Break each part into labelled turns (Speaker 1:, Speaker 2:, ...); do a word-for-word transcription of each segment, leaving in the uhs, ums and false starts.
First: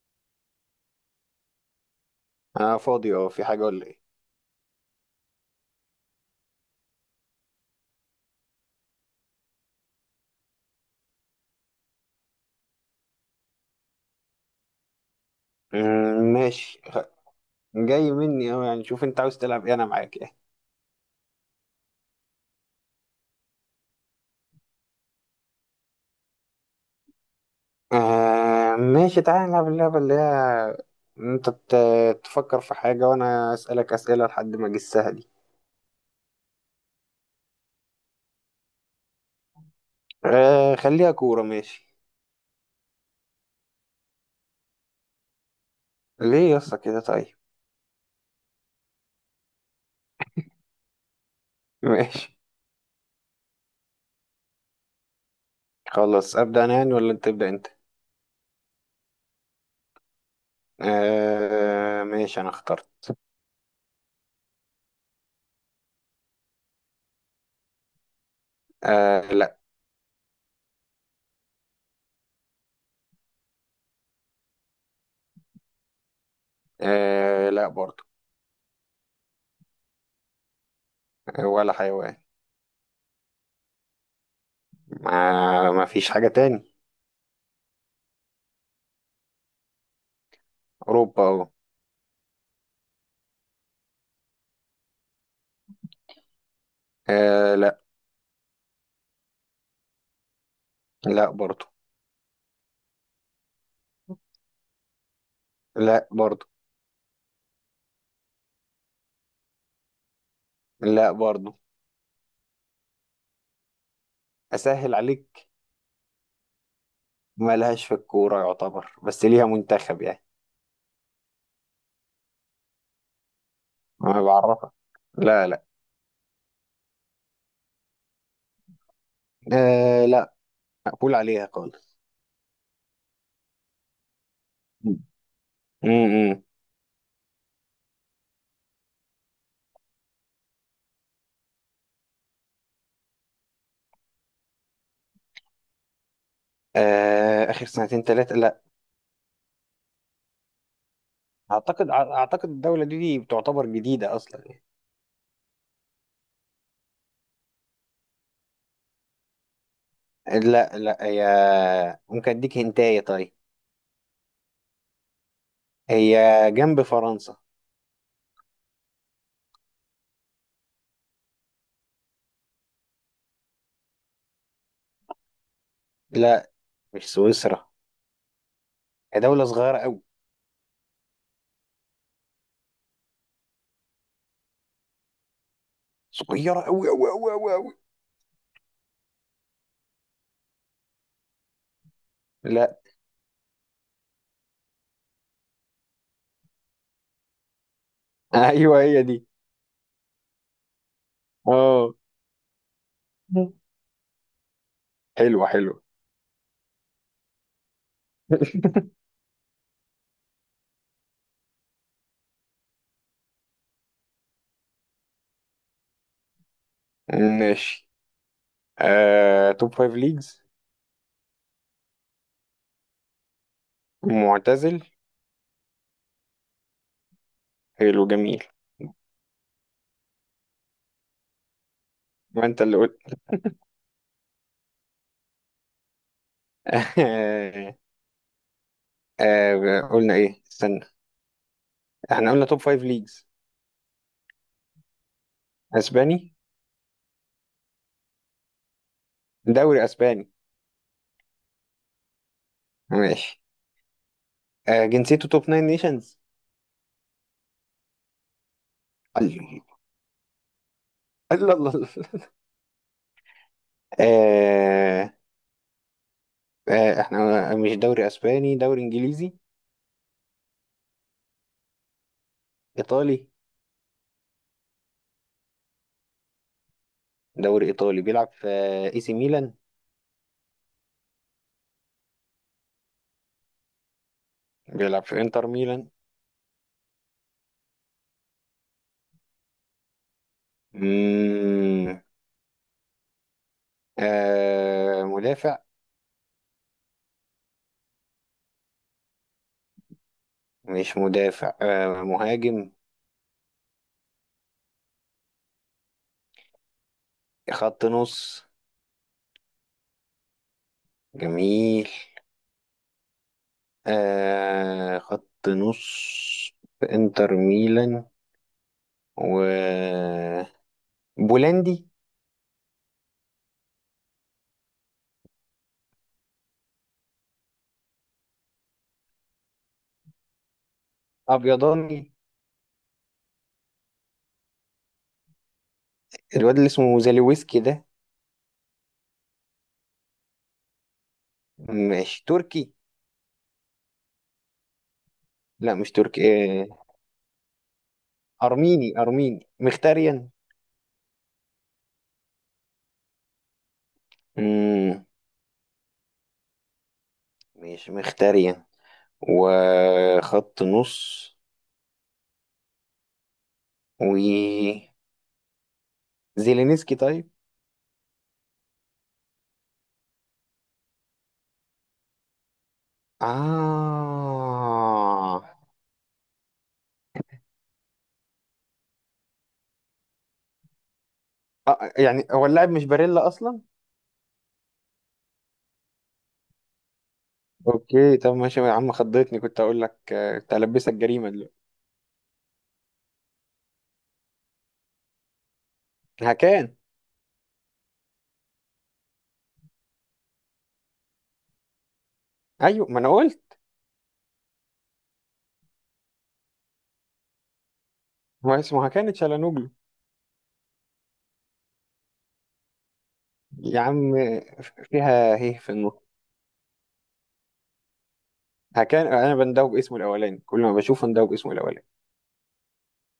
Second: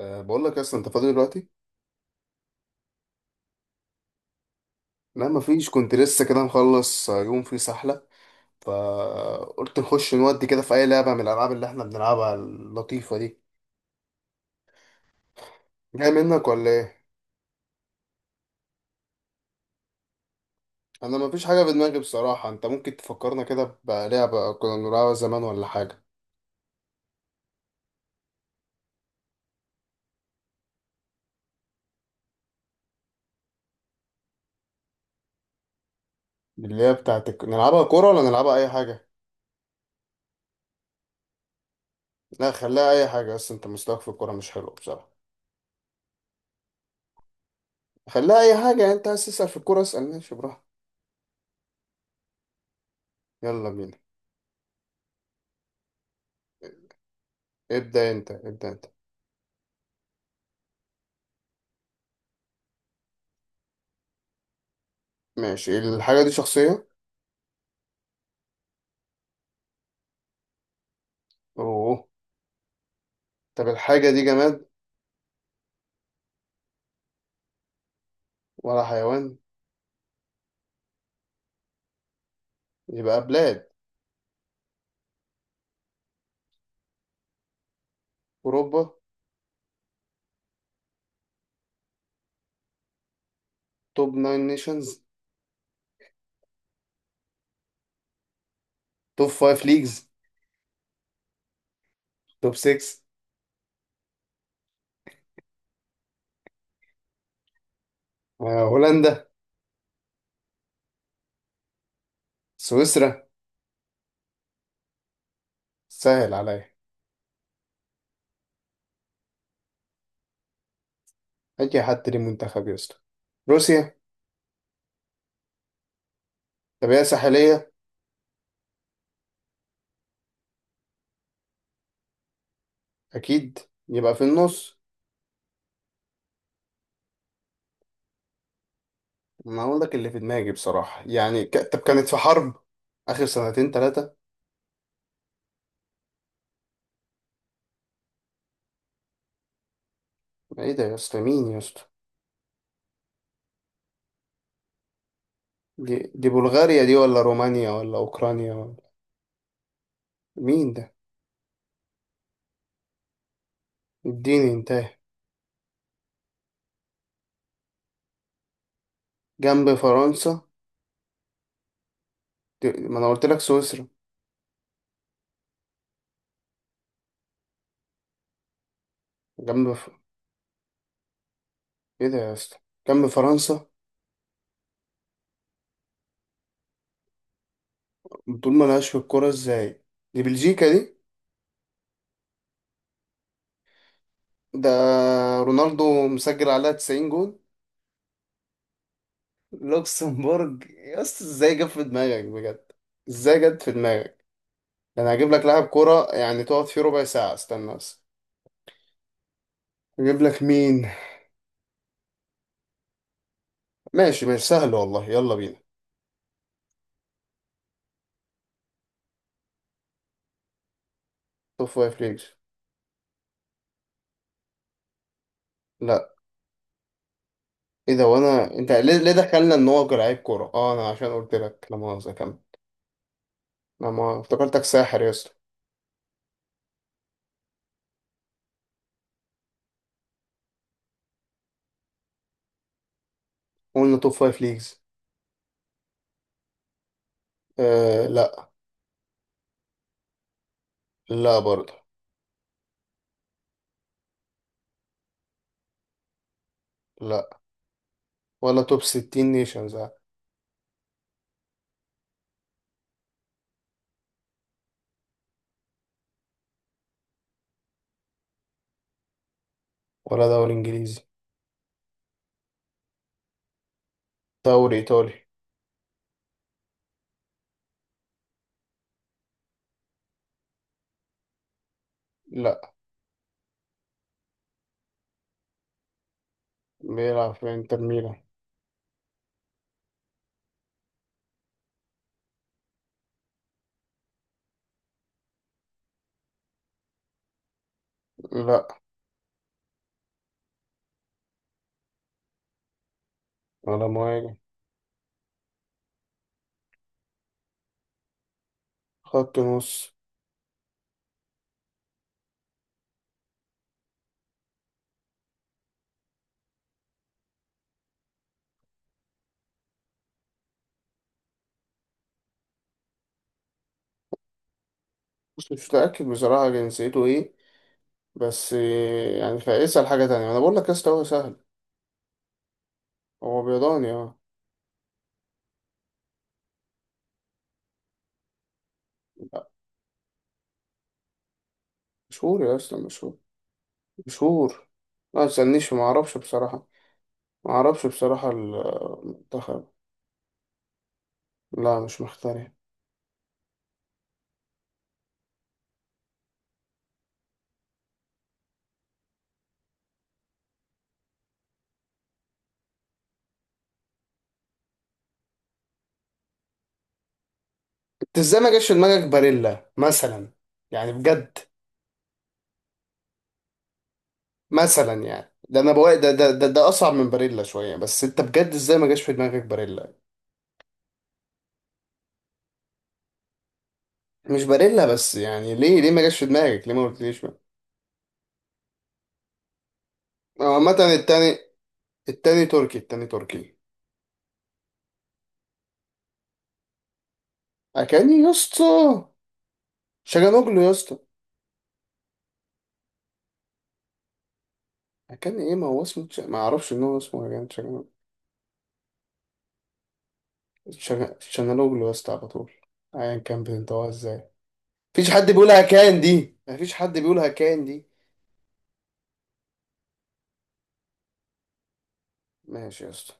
Speaker 1: أه بقول لك اصلا انت فاضي دلوقتي.
Speaker 2: انا فاضي، اه في حاجه ولا ايه؟
Speaker 1: لا، مفيش. كنت لسه كده مخلص آه، يوم فيه سحله. فقلت نخش نودي كده في اي لعبه من الالعاب اللي احنا بنلعبها اللطيفه دي. جاي
Speaker 2: آه،
Speaker 1: منك ولا
Speaker 2: ماشي.
Speaker 1: ايه؟
Speaker 2: جاي مني، اه يعني شوف انت عاوز تلعب ايه، انا معاك يعني.
Speaker 1: انا مفيش حاجه في دماغي بصراحه. انت ممكن تفكرنا كده بلعبه كنا بنلعبها زمان ولا حاجه؟
Speaker 2: آه، ماشي، تعالى نلعب اللعبه اللي هي، انت بت- تفكر في حاجه وانا اسالك اسئله لحد ما اجسها دي.
Speaker 1: اللي هي بتاعت الك- نلعبها كوره ولا نلعبها اي حاجه؟
Speaker 2: آه، خليها كوره، ماشي.
Speaker 1: لا، خليها اي حاجه. بس انت مستواك في الكوره مش حلو بصراحه.
Speaker 2: ليه يا اسطى كده؟ طيب،
Speaker 1: خليها اي حاجه، يعني انت عايز تسال في الكوره اسال، ماشي براحتك.
Speaker 2: ماشي.
Speaker 1: يلا بينا.
Speaker 2: خلاص، ابدا انا يعني ولا انت تبدا انت؟
Speaker 1: ابدا انت، ابدا انت.
Speaker 2: آه، ماشي، انا اخترت.
Speaker 1: ماشي. الحاجه دي شخصيه؟
Speaker 2: آه، لا.
Speaker 1: اوه. طب الحاجة دي جماد؟
Speaker 2: آه، لا برضو.
Speaker 1: ولا حيوان؟
Speaker 2: آه، ولا حيوان.
Speaker 1: يبقى بلاد.
Speaker 2: ما ما فيش حاجه تاني.
Speaker 1: أوروبا؟
Speaker 2: اوروبا اهو.
Speaker 1: توب ناين نيشنز؟
Speaker 2: آه، لا.
Speaker 1: توب فايف ليجز؟
Speaker 2: لا برضو.
Speaker 1: توب سكس؟
Speaker 2: لا برضو.
Speaker 1: آه، هولندا؟
Speaker 2: لا برضو.
Speaker 1: سويسرا؟
Speaker 2: اسهل عليك.
Speaker 1: سهل عليا.
Speaker 2: ما لهاش في الكوره يعتبر، بس ليها منتخب يعني.
Speaker 1: أي حد ليه منتخب يا اسطى. روسيا؟
Speaker 2: ما بعرفها. لا، لا.
Speaker 1: طب هي ساحلية؟
Speaker 2: آه، لا. مقبول عليها خالص.
Speaker 1: أكيد. يبقى في النص.
Speaker 2: امم.
Speaker 1: ما أقول لك اللي في دماغي بصراحة يعني ك... طب كانت في حرب آخر سنتين تلاتة؟
Speaker 2: آه، اخر سنتين ثلاثه، لا.
Speaker 1: إيه ده يا اسطى؟ مين يا اسطى؟
Speaker 2: اعتقد اعتقد الدوله دي, دي بتعتبر جديده اصلا يعني.
Speaker 1: دي... دي بلغاريا دي ولا رومانيا ولا أوكرانيا ولا؟ مين
Speaker 2: لا،
Speaker 1: ده؟
Speaker 2: لا، هي. ممكن اديك هنتايه؟ طيب.
Speaker 1: اديني انتهى.
Speaker 2: هي جنب فرنسا.
Speaker 1: جنب فرنسا؟ ما انا قلت لك سويسرا.
Speaker 2: لا، مش سويسرا. هي دوله
Speaker 1: جنب
Speaker 2: صغيره
Speaker 1: ف...
Speaker 2: قوي،
Speaker 1: ايه ده يا اسطى؟ جنب فرنسا.
Speaker 2: صغيره قوي قوي قوي قوي قوي.
Speaker 1: طول ما لهاش في الكوره ازاي. دي بلجيكا دي؟
Speaker 2: لا.
Speaker 1: ده رونالدو مسجل عليها تسعين جول.
Speaker 2: ايوه، هي دي.
Speaker 1: لوكسمبورج يا اسطى، ازاي جت في
Speaker 2: اه.
Speaker 1: دماغك بجد؟ ازاي جت في دماغك؟ ده انا هجيب لك
Speaker 2: حلوه
Speaker 1: لاعب
Speaker 2: حلوه.
Speaker 1: كوره يعني تقعد فيه ربع ساعه، استنى بس. اجيب لك مين؟ ماشي ماشي، سهل والله، يلا بينا.
Speaker 2: ماشي. آه، توب فايف ليجز.
Speaker 1: توب فايف ليجز.
Speaker 2: معتزل؟
Speaker 1: لا. ايه
Speaker 2: حلو،
Speaker 1: ده؟
Speaker 2: جميل.
Speaker 1: وانا انت ليه ليه دخلنا ان هو لعيب كوره؟ اه انا عشان قلت لك، لا مؤاخذه، كمل.
Speaker 2: ما انت اللي قلت.
Speaker 1: انا ما افتكرتك ساحر يا اسطى.
Speaker 2: آه. آه، قلنا ايه؟ استنى، احنا قلنا توب فايف ليجز.
Speaker 1: قلنا توب فايف ليجز.
Speaker 2: اسباني؟
Speaker 1: آه، لا.
Speaker 2: دوري اسباني؟
Speaker 1: لا برضه.
Speaker 2: ماشي. آه، جنسيته توب ناين نيشنز؟
Speaker 1: لا، ولا توب ستين
Speaker 2: الله،
Speaker 1: نيشنز.
Speaker 2: الله، الله، الله. آه. آه، احنا مش دوري اسباني، دوري انجليزي؟
Speaker 1: ولا دوري انجليزي.
Speaker 2: ايطالي؟
Speaker 1: دوري ايطالي؟
Speaker 2: دوري ايطالي، بيلعب في آه، اي سي ميلان؟
Speaker 1: لا،
Speaker 2: بيلعب في انتر ميلان؟
Speaker 1: بيلعب في انتر ميلان؟
Speaker 2: مم. آه، مدافع؟
Speaker 1: لا.
Speaker 2: مش مدافع، آه مهاجم؟
Speaker 1: ولا مهاجم؟
Speaker 2: خط نص؟
Speaker 1: خط نص؟
Speaker 2: جميل. آه، خط نص، في انتر ميلان، و بولندي؟
Speaker 1: بص، مش متأكد بصراحة جنسيته ايه. بس آه، يعني فاسأل حاجة تانية، انا بقول لك يا اسطى هو سهل.
Speaker 2: ابيضاني؟
Speaker 1: هو بيضاني، اه.
Speaker 2: الواد اللي اسمه زاليويسكي ده؟
Speaker 1: لا.
Speaker 2: مش
Speaker 1: مشهور يا
Speaker 2: تركي؟
Speaker 1: اسطى، مشهور، مشهور. ما تسألنيش،
Speaker 2: لا،
Speaker 1: ما
Speaker 2: مش
Speaker 1: اعرفش
Speaker 2: تركي.
Speaker 1: بصراحة.
Speaker 2: آه.
Speaker 1: ما اعرفش بصراحة
Speaker 2: ارميني ارميني
Speaker 1: المنتخب.
Speaker 2: مختاريان؟
Speaker 1: لا، مش مختار.
Speaker 2: مم. مش مختاريان، وخط نص، و زيلينسكي؟ طيب.
Speaker 1: انت ازاي ما جاش في دماغك باريلا مثلا؟ يعني بجد. مثلا يعني
Speaker 2: آه.
Speaker 1: ده انا بقول ده ده ده, ده اصعب من باريلا شويه. بس انت بجد ازاي ما جاش في دماغك باريلا؟
Speaker 2: آه، يعني هو اللاعب مش باريلا اصلا.
Speaker 1: مش باريلا، بس يعني ليه ليه ما جاش في دماغك؟ ليه ما قلتليش بقى؟
Speaker 2: اوكي، طب ماشي يا عم، خضتني، كنت اقول لك آه،
Speaker 1: هو
Speaker 2: كنت
Speaker 1: عامه
Speaker 2: هلبسك جريمه
Speaker 1: التاني.
Speaker 2: دلوقتي.
Speaker 1: التاني تركي، التاني تركي.
Speaker 2: هكان.
Speaker 1: اكاني يا اسطى؟ شجانوجلو يا اسطى؟
Speaker 2: ايوه، ما انا قلت،
Speaker 1: اكاني ايه؟ ما هو اسمه ش- ما اعرفش ان هو اسمه اكاني شجانوجلو.
Speaker 2: هو اسمه هكان تشالانوجلو.
Speaker 1: شجا- شجانوجلو يا اسطى على طول. ايا كان
Speaker 2: يا
Speaker 1: بتنطقها
Speaker 2: عم
Speaker 1: ازاي.
Speaker 2: آه،
Speaker 1: مفيش حد
Speaker 2: فيها هيه
Speaker 1: بيقولها
Speaker 2: في
Speaker 1: كان
Speaker 2: النص.
Speaker 1: دي، مفيش حد بيقولها كان دي.
Speaker 2: هكان، انا بندوب باسمه الاولاني، كل ما بشوفه بندوب باسمه الاولاني.
Speaker 1: ماشي يا اسطى.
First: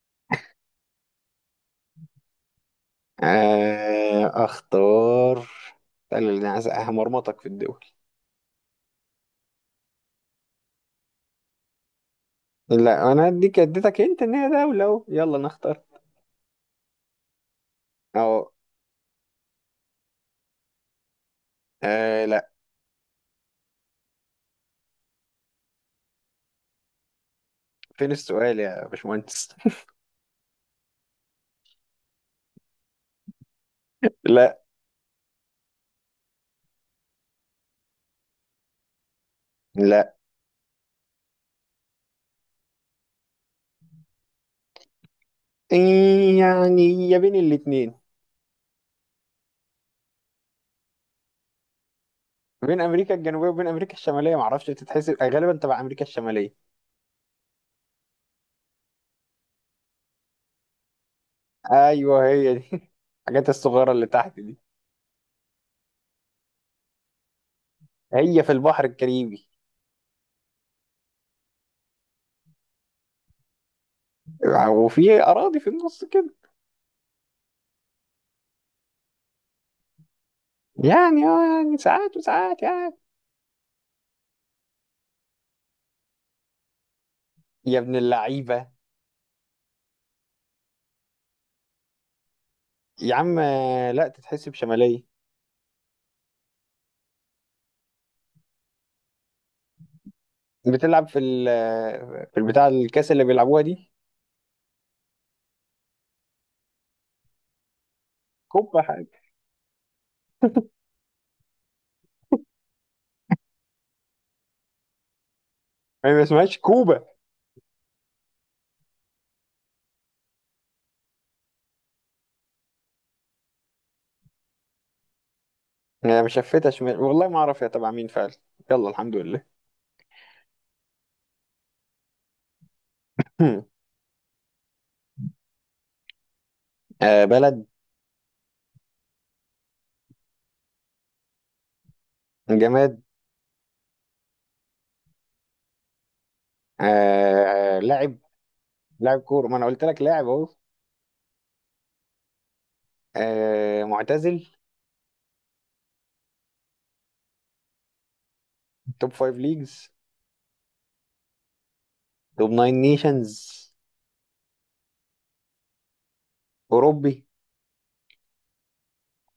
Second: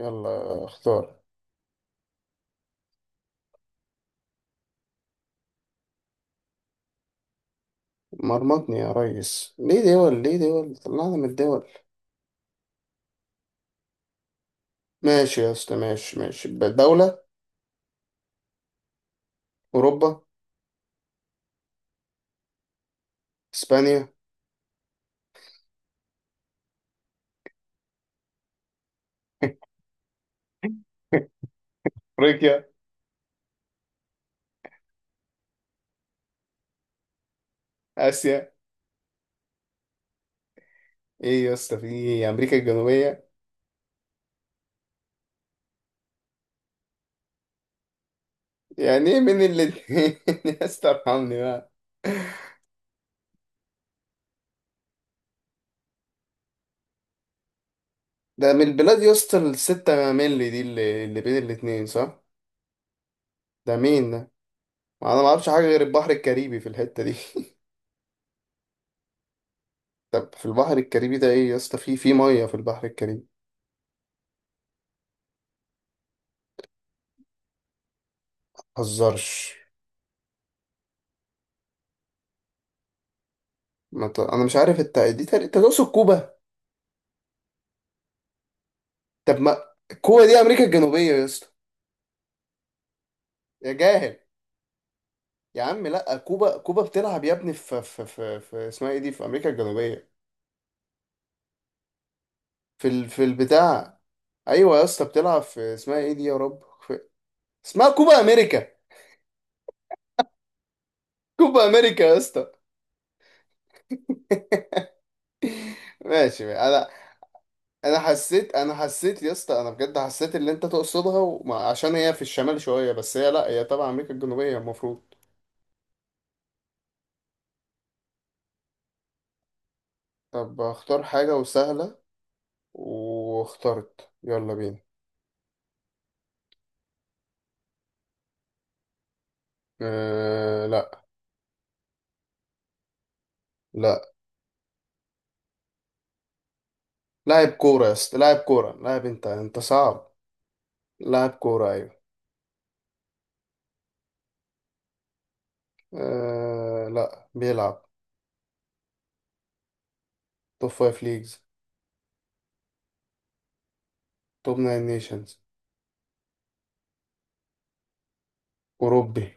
Speaker 1: يلا اختار.
Speaker 2: آه، اختار. قال اللي عايز، همرمطك في الدول.
Speaker 1: مرمطني يا ريس؟ ليه دول؟ ليه دول؟ طلعنا من الدول.
Speaker 2: لا، انا اديك اديتك انت ان هي دوله، اهو يلا
Speaker 1: ماشي يا اسطى،
Speaker 2: نختار.
Speaker 1: ماشي ماشي. دولة؟
Speaker 2: اهو.
Speaker 1: أوروبا؟
Speaker 2: آه، لا.
Speaker 1: إسبانيا؟
Speaker 2: فين السؤال يا باشمهندس؟
Speaker 1: أفريقيا؟
Speaker 2: لا.
Speaker 1: آسيا؟
Speaker 2: لا.
Speaker 1: إيه يا اسطى في إيه؟ أمريكا الجنوبية؟
Speaker 2: إيه يعني؟ يا بين الاتنين.
Speaker 1: يعني إيه من الاتنين؟ يا اسطى ارحمني بقى.
Speaker 2: بين امريكا الجنوبيه وبين امريكا الشماليه، معرفش، بتتحسب غالبا تبع امريكا الشماليه.
Speaker 1: ده من البلاد يا اسطى الستة مللي دي اللي, اللي بين الاتنين صح؟
Speaker 2: ايوه، هي دي. الحاجات
Speaker 1: ده
Speaker 2: الصغيره اللي
Speaker 1: مين ده؟
Speaker 2: تحت دي.
Speaker 1: أنا ما أعرفش حاجة غير البحر الكاريبي في الحتة دي.
Speaker 2: هي في البحر الكاريبي،
Speaker 1: طب في البحر الكاريبي ده إيه يا اسطى؟ في في مية في البحر الكاريبي.
Speaker 2: وفي اراضي في النص كده.
Speaker 1: مهزرش.
Speaker 2: يعني اه يعني ساعات وساعات يعني.
Speaker 1: ما ت... انا مش عارف انت دي تق- انت تقصد كوبا؟
Speaker 2: يا ابن اللعيبه.
Speaker 1: طب ما كوبا دي امريكا الجنوبيه يا اسطى.
Speaker 2: يا عم
Speaker 1: يا
Speaker 2: آه، لا،
Speaker 1: جاهل!
Speaker 2: تتحسب شماليه.
Speaker 1: يا عم لا، كوبا كوبا بتلعب يا ابني في في في, في اسمها ايه دي في امريكا الجنوبيه.
Speaker 2: بتلعب في ال في البتاع
Speaker 1: في ال...
Speaker 2: الكاس
Speaker 1: في
Speaker 2: اللي بيلعبوها دي.
Speaker 1: البتاع. ايوه يا اسطى بتلعب في اسمها ايه دي يا رب في... اسمها كوبا امريكا.
Speaker 2: كوبا حاجه.
Speaker 1: كوبا امريكا يا اسطى.
Speaker 2: هي ما
Speaker 1: ماشي ماشي.
Speaker 2: اسمهاش
Speaker 1: انا
Speaker 2: كوبا.
Speaker 1: انا حسيت، انا حسيت يا اسطى. انا بجد حسيت اللي انت تقصدها وما... عشان هي في الشمال شويه، بس هي، لا، هي تبع امريكا الجنوبيه المفروض.
Speaker 2: انا مشفتها شمال، والله ما اعرف هي تبع مين فعلا. يلا الحمد لله.
Speaker 1: طب اختار حاجه وسهله. واخترت، يلا بينا.
Speaker 2: آه، بلد؟
Speaker 1: أه، لا.
Speaker 2: جماد؟
Speaker 1: لا. لاعب
Speaker 2: آه،
Speaker 1: كورة يا اسطى،
Speaker 2: لاعب؟
Speaker 1: لاعب كورة، لاعب.
Speaker 2: لاعب
Speaker 1: انت
Speaker 2: كورة، ما
Speaker 1: انت
Speaker 2: انا قلت لك
Speaker 1: صعب.
Speaker 2: لاعب اهو.
Speaker 1: لاعب كورة، ايوه.
Speaker 2: آه، معتزل؟
Speaker 1: أه، لا بيلعب.
Speaker 2: توب فايف ليجز؟
Speaker 1: توب فايف ليجز.
Speaker 2: توب ناين نيشنز؟
Speaker 1: توب ناين نيشنز.
Speaker 2: اوروبي؟
Speaker 1: أوروبي.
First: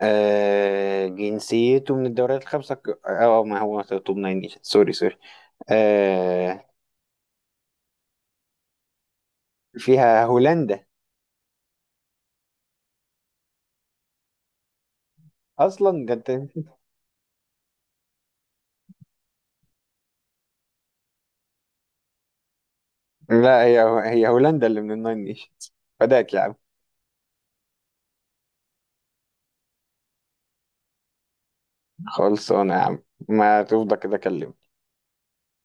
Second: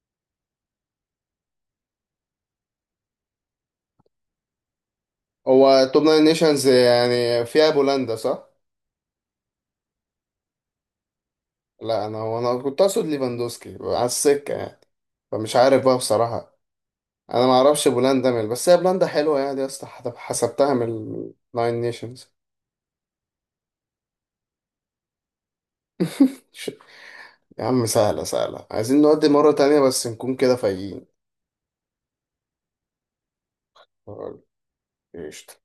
Speaker 2: آه، جنسيته من الدوريات الخمسة الك- اه آه، ما هو توب ناين نيشنز، سوري سوري.
Speaker 1: هو. توب ناين
Speaker 2: آه.
Speaker 1: نيشنز يعني فيها بولندا صح؟
Speaker 2: فيها هولندا.
Speaker 1: لا، انا هو انا كنت اقصد ليفاندوسكي على السكة يعني. فمش عارف بقى
Speaker 2: اصلا ده انت!
Speaker 1: بصراحة. انا ما اعرفش بولندا من، بس هي بولندا حلوة يعني يا اسطى حسب- حسبتها من الناين نيشنز.
Speaker 2: لا، هي هي هولندا اللي من الناين نيشنز. فداك يا عم.
Speaker 1: يا عم سهلة سهلة، عايزين نودي مرة تانية بس نكون كده فايقين.
Speaker 2: خلصانة يا عم، ما تفضى كده كلمني.
Speaker 1: قشطة.